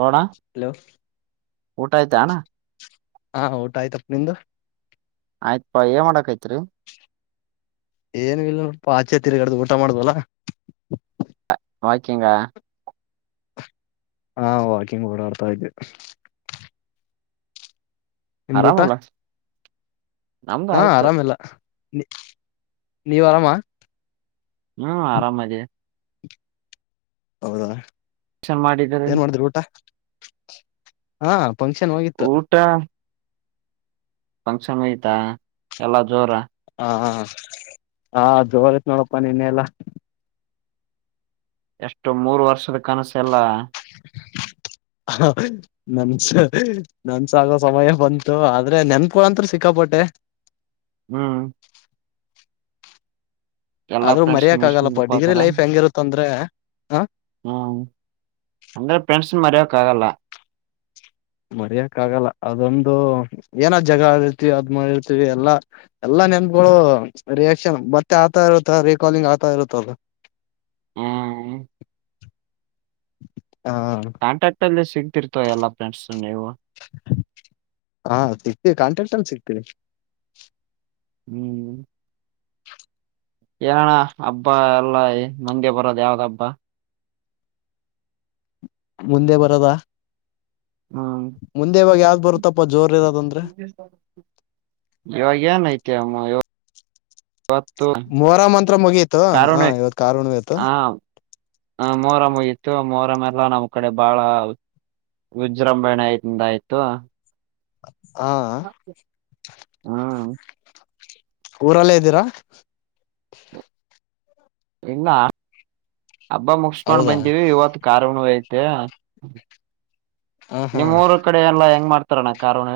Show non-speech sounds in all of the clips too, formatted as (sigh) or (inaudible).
ನೋಡ ಹಲೋ ಊಟ ಆಯ್ತಾ ಅಣ್ಣ ಹಾ ಊಟ ಆಯ್ತಪ್ಪ ನಿಂದು. ಆಯ್ತ್ಪ ಏನ್ ಮಾಡಕ್ ಆತ್ತಿ. ಏನು ಇಲ್ಲ ನೊಡಪ್ಪ ಆಚೆ ತಿರ್ಗಾಡ್ದು ಊಟ ಮಾಡುದ್ವಲ್ಲ. ವಾಕಿಂಗ. ಹಾ ವಾಕಿಂಗ್ ಓಡಾಡ್ತಾ ಇದ್ದೆ. ನಿಮ್ದ ಊಟ ಆರಾಮಲ್ಲ ನಮ್ದು ಹಾ ಆಯ್ತು ಆರಾಮಿಲ್ಲ. ನೀ ನೀ ವರಾಮ. ಹ್ಮ್ ಆರಾಮದೆ. ಹೌದಾ ಫಂಕ್ಷನ್ ಮಾಡಿದ್ರಿ ಏನ್ ಮಾಡಿದ್ರ ಊಟ ಹಾ ಫಂಕ್ಷನ್ ಹೋಗಿತ್ತು ಊಟ ಫಂಕ್ಷನ್ ಯ್ತಾ ಎಲ್ಲಾ ಜೋರ ಹಾ ಹಾ ಜೋತ್ (unintelligible) ನೋಡಪ್ಪಾ ನಿನ್ನೆ ಎಲ್ಲ. ಎಷ್ಟು ಮೂರು ವರ್ಷದ ಕನಸ್ ಎಲ್ಲಾ. (inaudible) ಹ ನನ್ಸ ನನ್ಸ ಆಗೋ ಸಮಯ ಬಂತು ಆದ್ರೆ ನೆನ್ಪಗೋಳ್ ಅಂತು ಸಿಕ್ಕಾಪಟ್ಟೆ. (inaudible) ಹ್ಮ್ ಎಲ್ಲಾ ಆದ್ರೂ ಪ್ರೆಂಡ್ಸ್ ಮರಿಯಕ್ ಆಗಲ್ಲಪ್ಪ ಡಿಗ್ರಿ ಲೈಫ್ ಹೆಂಗಿರುತ್ತ ಅಂದ್ರೆ ಹ (unintelligible) ಅಂದ್ರೆ ಫ್ರೆಂಡ್ಸ್ ನ ಮರಿಯಕ್ಕಗಲ್ಲ. ಮರಿಯಕ್ ಆಗಲ್ಲ ಅದೊಂದು ಏನೊ ಜಗಳ ಅಡಿರ್ತೀವಿ ಅದ್ಮಡಿರ್ತಿವಿ ಎಲ್ಲಾ ಎಲ್ಲಾ. ನೆನ್ಗಳು ರಿಯಾಕ್ಷನ್ ಮತ್ತೆ ಆಗ್ತಾ ಇರುತ್ತ ರರಿಕಾಲಿಂಗ್ ಆಗ್ತಾ ಇರುತ್ತದ ಹ್ಮ್ ಹ ಕಾಂಟ್ರಾಕ್ಟ್ ಅಲ್ಲಿ ಸಿಗ್ತಿರ್ತವ ಎಲ್ಲಾ ಫ್ರೆಂಡ್ಸ್ ನೀವು ಹಾ ಸಿಗ್ತೀವಿ ಕಾಂಟ್ರಾಕ್ಟನ್ ಸಿಕ್ತೀರಿ ಹ್ಮ್ ಯಾನಣ ಹಬ್ಬ ಎಲ್ಲ ಮಂದೆ ಬರದ ಯಾವ್ದ್ ಹಬ್ಬ ಮುಂದೆ ಬರದಾ ಹ್ಮ್ ಮುಂದೆ ಇವಾಗ ಯಾವ್ದ ಬರುತ್ತಪ್ಪ ಜೋರ್ ಇರೋದಂದ್ರೆ ಇವಾಗ ಏನ್ ಐತಿ ಅಮ್ಮ ಇವಾಗ ಮತ್ತು ಮೊಹರಂ ಮಂತ್ರ ಮುಗೀತು ಕಾರಣ ಹ ಇವತ್ ಕಾರ್ ಹುಣ್ಣಿಮೆ ಇತ್ತು ಹ ಹ ಮೂರ ಯತ್ತು ಮೋರ ಮೆಲ್ಲ ನಮ್ಮ್ ಕಡೆ ಬಾಳ ವಿಜೃಂಭಣೆ ಆಯ್ತಿಂದ ಆಯ್ತು ಹಾ ಹ್ಮ್ ಊರಲ್ಲೇ ಇದ್ದೀರಾ ಇಲ್ಲ ಹಬ್ಬ ಮುಗಸ್ಕೊಂಡ್ ಹೌದಾ ಬಂತಿವವಿ ಇವತ್ತು ಕಾರುಣ ಹ ಹಾ ನಿಮ್ಮ ಊರ ಕಡೆ ಎಲ್ಲ ಹೆಂಗ್ ಮಾಡ್ತಾರಣ್ಣ ಕಾರನ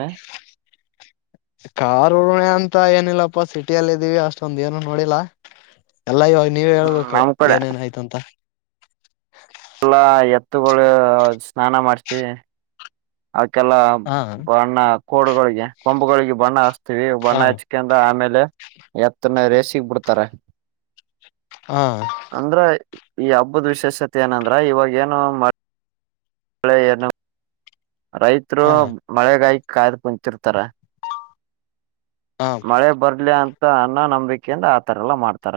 ಕಾರಾರ್ ಉಣೆ ಅಂತ ಏನಿಲ್ಲಪ್ಪ ಸಿಟಿಯಲ್ಲ ಇದೀವಿ ಅಷ್ಟೊಂದ ಏನು ನೋಡಿಲ್ಲಾ ಎಲ್ಲ ಇವಾಗ ನೀವ ಹ್ಮ್ ಹೇಳ್ಬೇಕು ನಮ್ ಕಡೆ ಏನೇನ್ ಆಯ್ತು ಅಂತ ಹತ್ತುಗಳು ಸ್ನಾನ ಮಾಡಸಿ ಕೆಲ ಹ ಬಣ್ಣ ಕೋಡುಗಳಿಗೆ ಕೊಂಬುಗಳಿಗೆ ಬಣ್ಣ ಹಚ್ತೀವಿ ಬಣ್ಣ ಹ ಹಚ್ಕಿಂದ ಆಮೇಲೆ ಎತ್ತನೇ ರೇಸಗ್ ಬಿಡ್ತಾರೆ ಹ ಅಂದ್ರ ಈ ಹಬ್ಬದ ವಿಶೇಷತೆ ಏನಂದ್ರ ಇವಾಗ ಏನು ಹಳೆೆಯನ್ನು ರೈತರು ಹ ಮಳೆಗಾಯ ಕಾಯ್ದು ಕುಂತಿರ್ತಾರ ಹ ಮಳೆ ಬರ್ಲಿ ಅಂತ ಅನ್ನ ನಂಬಿಕೆಯಿಂದ ಆತರ ಎಲ್ಲಾ ಮಾಡ್ತಾರ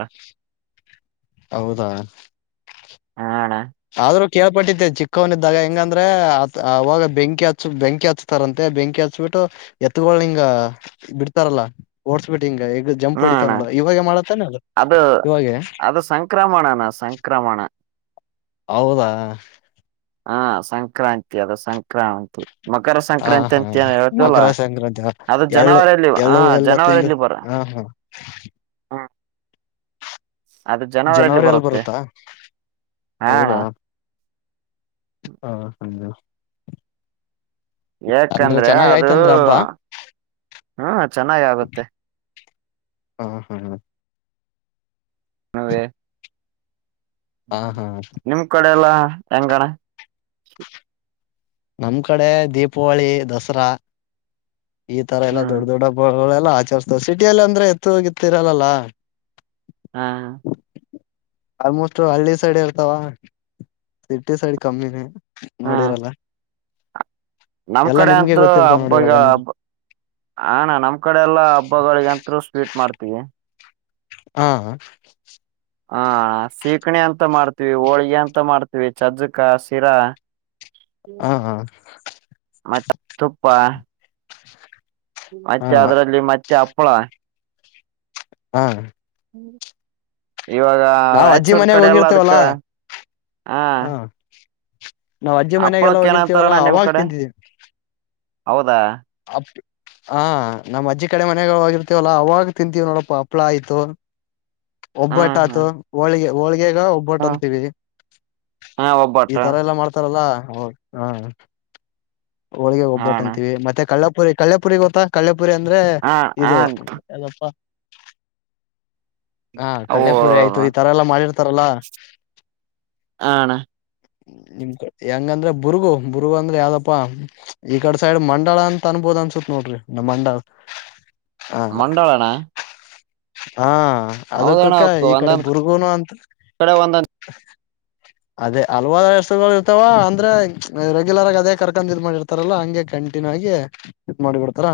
ಹೌದಾ ಹಣ ಆದ್ರೂ ಕೇಳ್ಪಟ್ಟತೆ ಚಿಕ್ಕವನಿದ್ದಾಗ ಹೆಂಗಂದ್ರೆ ಅ ಆ ಅವವಾಗ ಬೆಂಕಿ ಹಚ್ಚು ಬೆಂಕಿ ಹಚ್ತಾರಂತೆ ಬೆಂಕಿ ಹಚ್ಬಿಟ್ಟು ಎತ್ಗ ಹಿಂಗ ಬಿಡ್ತಾರಲ್ಲಾ ಓಡ್ಸ್ಬಿಟ್ಟು ಹಿಂಗ ಜಂಪ್ ಹ್ಮ ಹೊಡಿತಾ ಅಣ್ಣ ನೋಡ ಇವಾಗೆ ಮಾಡತಾನೆ ಅಲ್ಲ ಅದು ಇವಾಗೆ ಅದು ಸಂಕ್ರಮಣನ ಸಂಕ್ರಮಣ ಹೌದಾ ಹಾ ಸಂಕ್ರಾಂತಿ ಅದು ಸಂಕ್ರಾಂತಿ ಮಕರ ಹ ಸಂಕ್ರಾಂತಿ ಹಾ ಅಂತ ಏನ್ ಹೇಳ್ತವಲ್ಲ ಮಕರ ಸಂಕ್ರಾಂತಿ ಅದು ಎಳ್ಳು ಜನವರಿಯಲ್ಲಿ ಹ ಎಳ್ಳು ಎಲ್ಲ ತಿಂದು ಜನವರಿಯಲ್ಲಿ ಬರ ಹ ಹಾ ಹ್ಮ ಅದು ಜನವರಿಯಲ್ಲಿ ಜನವರಿ ಅಲ್ಲಿ ಬರುತ್ತೆ ಬರುತ್ತಾ ಹ ಅಣ್ಣ ಹಾ ಸಂಜನಾ ಅಂದ್ರೆ ಯಾಕಂದ್ರೆ ಚೆನ್ನಾಗ್ ಅದು ಆಯ್ತಂದ್ರ ಹಬ್ಬ ಹ್ಮ ಚೆನ್ನಾಗ ಆಗುತ್ತೆ ಹಾ ಹಾ ಹ ಅದೇ ಹ ಹಾ ನಿಮ ಕಡೆ ಎಲ್ಲಾ ಹೆಂಗಣ ನಮ್ ಕಡೆ ದೀಪಾವಳಿ ದಸರಾ ಈ ತರ ಎಲ್ಲಾ ಹ್ಮ್ ದೊಡ್ಡ ದೊಡ್ಡ ಹಬ್ಬಗಳೆಲ್ಲಾ ಆಚರಿಸತವೆ ಸಿಟಿಯಲ್ಲಿ ಅಂದ್ರೆ ಎತ್ತು ಹೋಗಿತ್ತಿರಲ್ಲಲ್ಲ ಹಾ ಹ ಆಲ್ಮೋಸ್ಟ್ ಹಳ್ಳಿ ಸೈಡ್ ಇರ್ತಾವ ಸಿಟಿ ಸೈಡ್ ಕಮ್ಮಿನೇ ನೋಡಿರಲ್ಲ ನಮ ಎಲ್ಲಾ ಕಡೆ ನಿಮ್ಗೆ ಅಂತರು ಗೊತ್ತಿರ್ತಾವ ನೋಡಿ ಹಬ್ಬಗ ಇವಾಗ ನಿಮ್ ಹಬ್ಬ ಆ ಅಣ್ಣ ನಮ್ ಕಡೆ ಎಲ್ಲಾ ಹಬ್ಬಗಳಗಂತರು ಸ್ವೀಟ್ ಮಾಡ್ತೀವಿ ಹಾ ಹಾ ಸೀಕಣಿ ಅಂತ ಮಾಡ್ತೀವಿ ಹೋಳ್ಗೆ ಅಂತ ಮಾಡ್ತೀವಿ ಚಜ್ಜಕ ಶಿರಾ ಹ ಹ ಮತ್ತೆ ತುಪ್ಪ ಮತ್ತೆ ಹ ಅದ್ರಲ್ಲಿ ಮತ್ತೆ ಹಪ್ಪಳ ಹಾ ಹ್ಮ (unintelligible) ಇವಾಗ ನಾವ್ ಅಜ್ಜಿ ರಾಯಚೂರ್ ಮನೆಗ್ ಕಡೆ ಎಲ್ಲ ಅದಕ್ಕ ಹೋಗಿರ್ತೇವಲ್ಲಾ ಹಾ ಹ ನಾವ್ ಅಜ್ಜಿ ಮನೆಗೆಲ್ಲ ಹಪ್ಪಳಕ್ಕ ಹೋಗಿರ್ತೀವಲ್ಲಾ ಏನಂತಾರಣ್ಣ ನಿಮ್ ಅವಾಗ ಕಡೆ ತಿಂತಿದೀವಿ ಹೌದಾ (unintelligible) ಹ ನಮ್ಮ್ ಅಜ್ಜಿ ಕಡೆ ಮನೆಾಗ ಹೋಗಿರ್ತವಲ್ಲಾ ಅವವಾಗ ತಿಂತೀವಿ ನೋಡಪ್ಪ ಹಪ್ಳಾ ಆಯ್ತು ಒಬ್ಬಟ್ಟ ಹ್ಮ್ ಆತು ಹ್ಮ್ ಹೋಳಿಗೆ ಹೋಳಿಗೆ ಈೇಗ ಒಬ್ಬಟ್ಟ ಹ್ಮ ಅಂತೀವಿ ಹಾ ಈ ಒಬ್ಬಟ್ಟು ತರ ಎಲ್ಲಾ ಮಾಡ್ತಾರಲ್ಲ ಹೌದು ಹಾ ಹೋಳಿಗೆ ಹಾ ಹೋಗ್ಬಟ್ಟ ಅಣ್ಣ ಅಂತವಿ ಮತ್ತೆ ಕಲ್ಲಪುರಿ ಕಲ್ಲಾಪುರಿ ಗತ್ತಾ ಕಲ್ಲು ಪುರಿ ಅಂದ್ರೆ ಹ ಹ ಇದು ಎಲ್ಲಪ್ಪ ಹಾ ಅವು ಕಲ್ಾಪುರಿ ಆಯ್ತು ಹ ಈ ತರ ಎಲ್ಲಾ ಮಾಡಿರ್ತಾರಲ್ಲ ಹಣ ನಿಮ್ ಕ ಹೆಂಗಂದ್ರ ಬುರ್ಗು ಬುಗ ಅಂದ್ರೆ ಯಾವ್ದ ಪ್ಪಾ ಈ ಕಡೆ ಸೈಡ್ ಮಂಡಳ ಅಂತ ಅನ್ಬೋದ ಅನ್ಸುತ್ ನೋಡ್ರಿ ನಮ್ಮ ಮಂಡಾಳ ಮಂಡಳನಾ್ಣ ಹಾ ಅದಕ್ಕಕ್ಕ ಅವಕ್ ಈ ಕಡೆ ಒಂದೊಂದ್ ಬುರ್ಗೂನು ಅಂತ ಕಡೆ ಒಂದೊಂದ್ ಅದೇ ಹಲ್ವಾದ ಎಸ್ಸಗಳು ಇರ್ತಾವ ಅಂದ್ರೆ ರೆಗ್ಯುಲರ್ ಆಗಿ ಅದೇ ಕರೆಕ್ ಇದ್ ಮಾಡಿರ್ತಾರಲ್ಲ ಹಂಗೆ ಕಂಟಿನ್ಯೂ ಆಗಿ ಇದ್ ಮಾಡಿ ಬಿಡ್ಾರ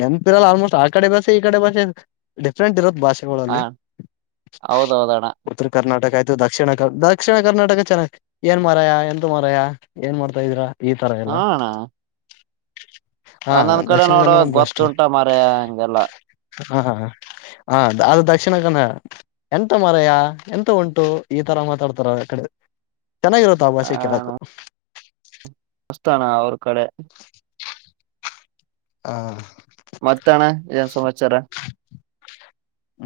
ನೆನ್ಪಿರಲ್ಲ ಆಲ್ಮೋಸ್ಟ್ ಆ ಕಡೆ ಬಸ ಈ ಕಡೆ ಭಾಷೆ ಡಿಫ್ರೆಂಟ್ ಇರೋದು ಭಾಷೆಗಳಲ್ಲಿ ಹ ಹೌದೌದಣ್ಣ ಉತ್ತರ ಕರ್ನಾಟಕ ಆಯತ ಇದು ದಕ್ಷಿಣ ಕ ದಕ್ಷಿಣ ಕರ್ನಾಟಕ ಚೆನ್ನ ಏನ್ ಮರಯ ಎಂತ ಮರಯ ಏನ್ ಮಾಡ್ತಾ ಇದೀರಾ ಈ ತರ ಎಲ್ಲ ಹಣ ಹಾ ಹಂದೊಂದ್ ಕಡೆ ದಕ್ಷಿಣ ನೋಡುವ ಕನ್ನಡ ಬೆಸ್ಟ್ ಗೊತ್ತುಂಟ ಮರ ಹಂಗೆಲ್ಲ ಹಾ ಹ ಅದು ದಕ್ಷಿಣ ಕನ್ನಡ ಎಂತ ಮರಯ ಎಂತ ಉಂಟು ಈತರ ಮಾತಾಡ್ತಾರ ಆ ಕಡೆ ಚೆನ್ನಾಗಿರುತ್ತ ಆ ಭಾಷೆ ಕೇಳಕ್ು ಅಷ್ಟತಾನ ಅವ್ರ ಕಡೆ ಹಾ (unintelligible) ಮತ್ತಣ ಏನ್ ಸಮಾಚಾರ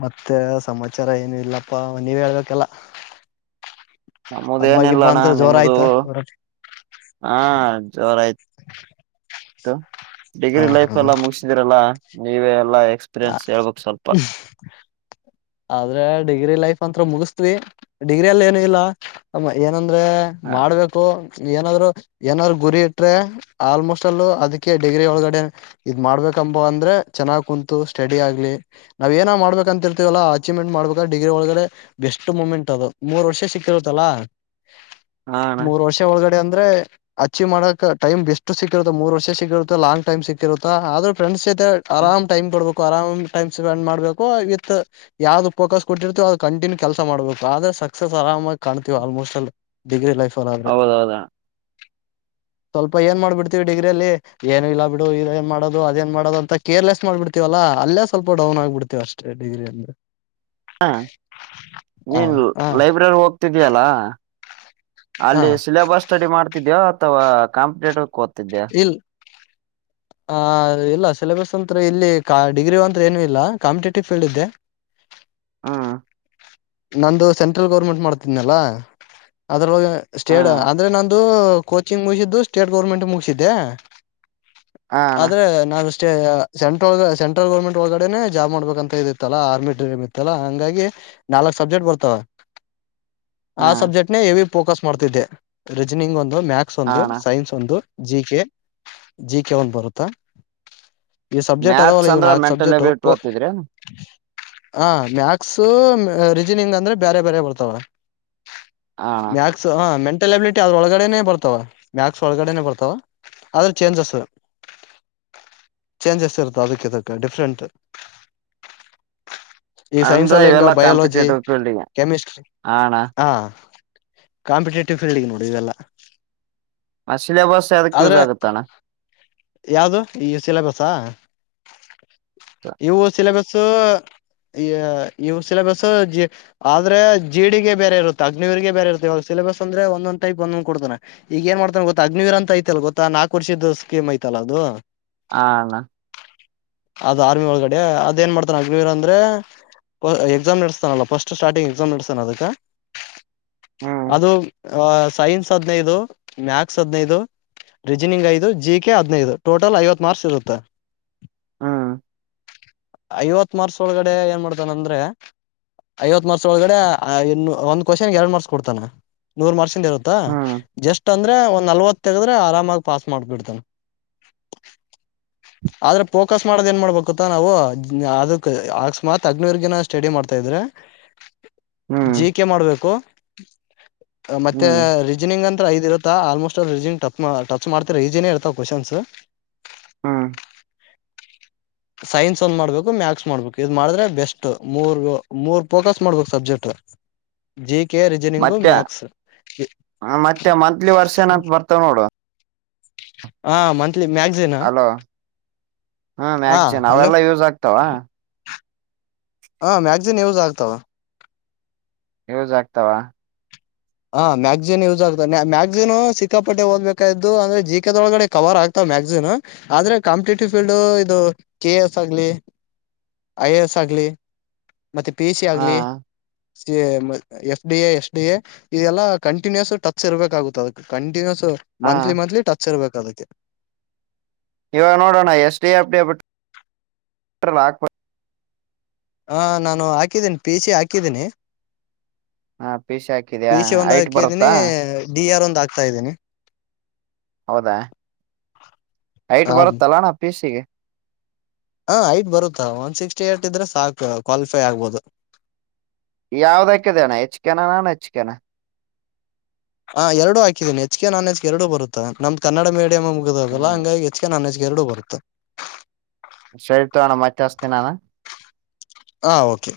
ಮತ್ತೆ ಸಮಾಚಾರ ಏನು ಇಲ್ಲಪ್ಪಾ ನೀವ್ ಹೇಳ್ಬೇಕಲ್ಲ ನಮ್ಮದೇ ಹಬ್ಬ ಗಿಬ್ಬ ಏನಿಲ್ಲಣ್ಣ ಅಂತ ಜೋರ ನಿಮ್ಮ್ದ ಆಯ್ತಾ ಹಾ ಜೋರ ಆಯ್ತು ಹ ಡಿಗ್ರಿ ಲೈಫ್ ಎಲ್ಲ ಮುಗಸಿದೀರಲ್ಲಾ ನೀವಲ್ಲ ಎಲ್ಲ ಹಾ ಎಕ್ಸ್ಪೀರಿಯನ್ಸ್ ಹೇಳ್ಬಕ್ ಸ್ವಲ್ಪ ಆದ್ರೆ ಡಿಗ್ರಿ ಲೈಫ್ ಅಂತ ಮುಗಿಸತ್ವಿ ಡಿಗ್ರಿ ಅಲ್ಲಿ ಏನು ಇಲ್ಲ ಏನಂದ ಅಂದ್ರೆ ಹ ಮಾಡ್ಬೇಕು ಏನಾದ್ರು ಏನಾದ್ರು ಗುರಿ ಇಟ್ರೆ ಆಲ್ಮೋಸ್ಟ್ ಅಲ್ಲೂ ಅದಕ್ಕೆ ಡಿಗ್ರಿ ಒಳಗಡೆ ಇದ್ ಮಾಡ್ಬೇಕು ಕಂಬ ಅಂದ್ರೆ ಚೆನ್ನ್ ಕುಂತು ಸ್ಟಡಿ ಆಗ್ಲಿ ನಾವ್ ಏನ ಮಾಡ್ಬೇಕ ಅಂತಿರ್ ಎಲ್ಲ ಅೀವ್ಮೆಂಟ್ ಮಾಡ್ಬೇಕ ಡಿಗ್ರಿ ಒಳಗಡೆ ಬೆಸ್ಟ್ ಮೂಮೆಂಟ್ ಅದು ಮೂರ್ ವರ್ಷ ಸಿಕ್ಕಿರುತ್ತಲ್ಲಾ ಹಾ ಅಣ್ಣ ಮೂರು ವರ್ಷ ಒಳಗಡೆ ಅಂದ್ರೆ ಅಚೀವ್ ಮಾಡಕ್ ಟೈಮ್ ಬೆಸ್ಟ್ ಸಿಕ್ಕಿರುತ್ತೆ ಮೂರ್ ವರ್ಷ ಸಿಕ್ಕಿರುತ್ತೆ ಲಾಂಗ್ ಟೈಮ್ ಸಿಕ್ಕಿರುತ್ತ ಆದ್ರೆ ಫ್ರೆಂಡ್ಸ್ ಆರಾಮ್ ಟೈಮ್ ಕೊಡ್ಬೇಕು ಆರಾಮ್ ಟೈಮ್ ಸ್ಪೆಂಡ್ ಮಾಡ್ಬೇಕು ಇತ್ ಯಾವ್ದ್ ಫೋಕಸ್ ಕೊಟ್ಟಿರ್ತೀವ ಅದು ಕಟಿನ್ಯೂ ಕೆಲಸ ಮಾಡ್ಬೇಕು ಆದ್ರೆ ಸಕ್ಸಸ್ ಆರಾಮಾಗಿ ಕಾಣತೀವಿ ಆಲ್ಮೋಸ್ಟ್ ಅಲ್ಲಿ ಡಿಗ್ರಿ ಲೈಫ್ ಅಲ್ಲಿ ಆದ್ರೆ ಹೌದೌದಾ (unintelligible) ಸ್ವಲ್ಪ ಏನ್ ಮಾಡ್ಬಿಡ್ತೀವಿ ಡಿಗ್ರಿಯಲ್ಲಿ ಏನು ಇಲ್ಲಾ ಬಿಡು ಇ ಏನ್ ಮಾಡದು ಅದೇಏನ್ ಮಾಡೋದು ಅಂತ ಕೇರ್ಲೆಸ್ ಮಾಡಬಿಡ್ತೀವಲ್ಲಾ ಹ ಅೇ ಸ್ವಲ್ಪ ಡೌನ್ ಆಗ್ಬಿಡ್ತೇವಿ ಅಷ್ಟೇ ಡಿಗ್ರಿಯಲ್ಲಿ ಹಾ ಹ ನೀನ್ ಹ ಲೈಬ್ರರಿ ಹೋಗ್ತಿದ್ದಯಲ್ಲಾ ಹ ಅಲ್ಲಿ ಸಿಲೆಬಸ್ ಸ್ಟಡಿ ಮಾಡ್ತಿದ್ಯೋ ಅಥವಾ ಕಂಪ್ಲೀಟ್ ಕತ ಇಲ್ ಆ ಇಲ್ಲ ಸಿಲೆಬಸ್ ಅಂತ ಇಲ್ಲಿ ಡಿಗ್ರಿ ಅಂತ್ರ ಏನುೂ ಇಲ್ಲ ಕಾಂಪಿಟೇಟಿವ್ ಫೀಲ್ಡ್ ಇದೆ ಹ್ಮ್ ನಂದು ಸೆಂಟ್ರಲ್ ಗೌರ್ಮೆಂಟ್ ಮಾಡ್ತಿದನಲ್ಲ ಅದ್ರ ಹಾ ಸ್ಟೇಟ್ ಅಂದ್ರೆ ನಂದು ಕೋಚಿಂಗ್ ಮುಗಿಸಿದ್ದು ಸ್ಟೇಟ್ ಗರ್ಮೆಂಟ್ ಮುಗಿಸಿದ್ದೆ ಹಾ ಅಣ್ಣ ಆದ್ರೆ ನಾವ ಸೆಂಳ ಸೆಂಟ್ರಲ್ ಗೌರ್ಮೆಂಟ್ ಒಳಗಡೆನೆ ಜಾಬ್ ಮಾಡ್ಬೇಕಂತ ಇದಿತ್ತಲ್ಲಾ ಆರ್ಮಿ ಡ್ರಮ್ ಇತ್ತಲ್ಲ ಹಂಗಾಗಿ ನಾಲ್ಕ್ ಸಬ್ಜೆಕ್ಟ್ ಬರ್ತವೆ ಆ ಹಾ ಸಬ್ಜೆಕ್ಟ್ ಹೆವಿ ಫೋಕಸ್ ಮಾಡ್ತಿದ್ದೆ ರೀಜನಿಂಗ್ ಒಂದು ಮ್ಯಾಥ್ಸ್ ಹಾ ಒಂದು ಅಣ್ಣ ಸೈನ್ಸ್ ಒಂದು ಜಿ ಕೆ ಜಿ ಕೆ ಒಂದು ಬರುತ್ತಾ ಈ ಸಬ್ಜೆಕ್ಟ್ ಅದಾವಲ್ಲ ಮ್ಯಾಥ್ಸ್ ಇವ್ ಅಂದ್ರ ನಾಲ್ಕು ಮೆಂಟಲ್ ಸಬ್ಜೆಕ್ಟ್ ಎಬಿಲಿಟಿ ಓದ್ತಿದ್ರಿ ಅಣ್ಣ ಹ ಮ್ಯಾಕ್ಸ ರೀಜನಿಂಗ್ ಅಂದ್ರೆ ಬೇರೆ ಬೇರೆ ಬರ್ತಾವ ಹಾ ಅಣ್ಣ ಮ್ಯಾಕ್ಸ್ ಹ ಮೆಂ ಬಲಿಟಿ ಅದ್ರೊಳಗಡೆ ಬರ್ತಾವ ಮ್ಯಾಕ್ಸ್ ಒಳಗಡೆ ಬರ್ತಾವ ಅದ್ರ ಚೇಂಜಸ್ ಚೇಂಜಸ್ ಇತ್ತ ಅದಕ್ಕೆಕ್ಕೆ ಡಿಫ್ರಂಟ್ ಈ ಸೈನ್ಸ್ ಅಂದ್ರ ಅಲ್ಲ ಹೆಂಗ ಇವೆಲ್ಲಾ ಬಯಾಲಜಿ ಕಾಂಪಿಟೇಟಿವ್ ಫೀಲ್ಡ್ಗೆ ಕೆಮಿಸಿಸ್ಟ್ರಿ ಆ ಅಣ್ಣ ಹ ಕಾಂಪಿಟೇಟಿವ್ ಫೀಲ್ಡ್ಗೆ ನೋಡು ಇವೆಲ್ಲ ಆ ಸಿಲಬಸ್ ಏದಕ್ಕೆ ಯೂಸ್ ಆದ್ರೆ ಆಗುತ್ತಣ ಯಾವ್ದು ಈ ಸಿಲೆಬಸ್ ಇವು ಸಿಲೆಬಸ್ ಸೊ ಈ ಇವು ಸಿಲೆಬಸ್ ಜ ಆದ್ರೆ ಜಿಡಿಗೆ ಬೇರೆ ಇರುತ್ತೆ ಅಗ್ನಿವರಿಗೆ ಬೇರೆ ಇರುತ್ತೆ ಇವಾಗ ಸಿಲೆಸ್ ಅಂದ್ರೆಂದ್ ಟೈಪ್ ಒಂದ್ ಕೊಡ್ತೆ ಈಗ ಏ ಮಾಡತ ಗೊ ಅಗ್ನಿವೀರ್ ಅ ಐತ ಗೊ ನಾಕ ವರ್ದ ಸ್ಮ ಐ ಇಲ ಅದು ಹಣ ಅದ್ ಆರ್ಮಿ ಒಳಗಡೆ ಅದ್ ಏನ್ ಮಾಡ್ತಾನ ಅಜವೀರ ಅಂದ್ರೆ ಎಕ್ಸಾಮ್ ನಡ್ಸ್ತಾನಲ್ಲ ಫಸ್ಟ್ ಸ್ಟಾರ್ಟಿಂಗ್ ಎಕ್ಸಾಮ್ ನಡೆಸ್ತಾನ ಅದಕ್ಕೆ ಹ್ಮ್ ಅದು ಅ ಸೈನ್ಸ್ ಹದ್ನೈದು ಮ್ಯಾಥಸ್ ಹದ್ನೈದು ರೀಜನಿಂಗ್ ಐದು ಜಿ ಕೆ ಹದಿನೈದು ಟೋಟಲ್ ಐವತ್ತು ಮಾರ್ಕ್ಸ್ ಇರುತ್ತೆ ಹ್ಮ್ ಐವತ್ ಮಾರ್ಷ ಒಳಗಡೆ ಏನ್ ಮಾಡ್ತಾನ ಅಂದ್ರೆ ಐವತ್ ವರ್ಷ ಒಳಗಡೆ ಇನ್ನು ಒಂದ್ ಕ್ವಶನ್ ಎರಡು ಮಾರ್ಷ ಕೊಡ್ತಾನ ನೂರ್ ವರ್ಷ ಇರುತ್ತಾ ಹ್ಮ್ ಜಸ್ಟ್ ಅಂದ್ರೆ ಒಂದ್ ನಲ್ವತ್ ತೆಗದ್ರೆ ಆರಾಮಾಗಿ ಪಾಸ್ ಮಾಡ್ಬಿಡ್ತಾನ ಆದ್ರೆ ಫೋಕಸ್ ಮಾಡದ ಏನ್ ಮಾಡ್ಬೇಕುತ್ತ ನಾವು ಅದಕ್ ಅಕಸ್ಮಾತ್ ಅಗ್ನೂರ್ಗಿನ ಸ್ಟಡಿ ಮಾಡ್ತಾ ಇದ್ರೆ ಹ್ಮ್ ಜಿಕೆ ಮಾಡ್ಬೇಕು ಮತ್ತೆ ಹ್ಮ್ ರೀಜನಿಂಗ್ ಅಂತ ಐದ್ ಇರುತ್ತಾ ಆಲ್ಮೋಸ್ಟ್ ಟಚ್ ಮಾಡ್ತಿರ ಈಸಿನೇ ಇರ್ತ ಕ್ವೆನ್ಸ್ ಹ ಹ ಸೈನ್ಸ್ ಒಂದ್ ಮಾಡ್ಬೇಕು ಮ್ಯಾಥ್ಸ್ ಮಾಡ್ಬೇಕು ಈದ್ ಮಾಡಿದ್ರೆ ಬೆಸ್ಟ್ ಮೂರ್ ಮೂರ್ ಫೋಕಸ್ ಮಾಡ್ಬೇಕು ಸಬ್ಜೆಕ್ಟ್ ಜ ಕೆ ರಿಜನಿಂಗು ಮತ್ತೆ ಮ್ಯಾಕ್ಸ್ ಮತ್ತೆ ಮಂತ್ಲಿ ವರ್ಷನ್ ಅಂತ ಬರ್ತಾವ ನೋಡು ಹಾ ಮಂತ್ಲಿ ಮ್ಯಾಗಝನಾ ಹ್ಮ್ ಮ್ಯಾಕ್ಚನ್ ಹಲೋ ಅವೆಲ್ಲಾ ಯೂಸ್ ಆಗ್ತಾವ ಹ ಮ್ಯಾಗಜಿನ್ ಯೂಸ್ ಆಗ್ತಾವ ಯೂಜ ಆಗ್ತಾವ ಹಾ ಮ್ಯಾಗ್ಸಿನ್ ಯೂಸ್ ಆಗ್ತದೆ ಮ್ಯಾಗಸಿನ್ ಸಿಕ್ಕಾಪಟ್ಟೆ ಓದ್ಬೇಕ್ ಅಂದ್ರೆ ಜಿಕೆ ಒಳಗಡೆ ಕವರ್ ಆಗ್ತ ಮ್ಯಾಗಸೀನ್ ಆದ್ರೆ ಕಾಂಪಿಟೇಟಿವ್ ಫೀಲ್ಡ್ ಇದು ಕೆ ಎ ಎಸ್ ಆಗ್ಲಿ ಐ ಎ ಎಸ್ ಆಗ್ಲಿ ಮತ್ತೆ ಪಿ ಎಚ್ ಸಿ ಹ ಆಗ್ಲಿ F D A S D A ಇದೆಲ್ಲ ಕಂಟಿನ್ಯೂಸ್ ಟಚ್ಸ್ ಇರ್ಬೇಕಾಗುತ್ತ ಅದಕ್ಕೆ ಕಂಟಿನ್ಯೂಸ್ ಹ ಮಂತ್ಲಿ ಮಂತ್ಲಿ ಟಚ್ ಇರ್ಬೇಕದಕ್ಕೆ ಇವಾಗ ನೋಡೋಣ ಎಷ್ಟಡಿ ಅಪ್ಡೇ ಬಟ್ ಹಾಕ್ ಹಾ ನಾನು ಹಾಕಿದ್ದೀನಿ ಪಿ ಸಿ ಹಾಕಿದ್ದೀನಿ ಹ ಪಿ ಸಿ ಹಾಕಿದ್ಯಾ ಪಶೆ ಐಟ್ ಒಂದಕದಿನಿ ಬರುತ್ತಾ ಡಿ ಆರ್ ಒಂದ ಆ್ತ ಇದ್ದೀನಿ ಹೌದಾ ಐಟ್ ಹ ಬರುತ್ತಲ್ಲಣ್ಣ ಪೀಸಿಗೆ ಹ ಐಟ್ ಬರುತ್ತಾ ಒನ್ ಸಿಕ್ಸ್ಟಿ ಏಟ್ ಇದ್ರೆ ಸಾಕು ಕ್ವಾಲಿಫೈ ಆಗ್ಬೋದು ಯಾವದಕ್ಕಿದೆನ ಹೆಚ್ಕನ ನಾನು ಹೆಚ್ಕನ ಹಾ ಎರಡು ಹಾಕಿದ್ದೀನಿ ಎಚ್ ಕೆ ನಾಲೆಜ್ಗೆ ಎರಡು ಬರುತ್ತ ನಮ್ನಡ ಮೀಡಿಯಮ್ ಮುಗಿದಲ್ಲ ಹ್ಮ್ ಹಂಗಾಗಿ ಹೆ ಎಚ್ ಕೆ ನಾನೆಜ್ ಎರಡು ಬರುತ್ತೆ ತ ನಾನ ಹಾ ಓಕೆ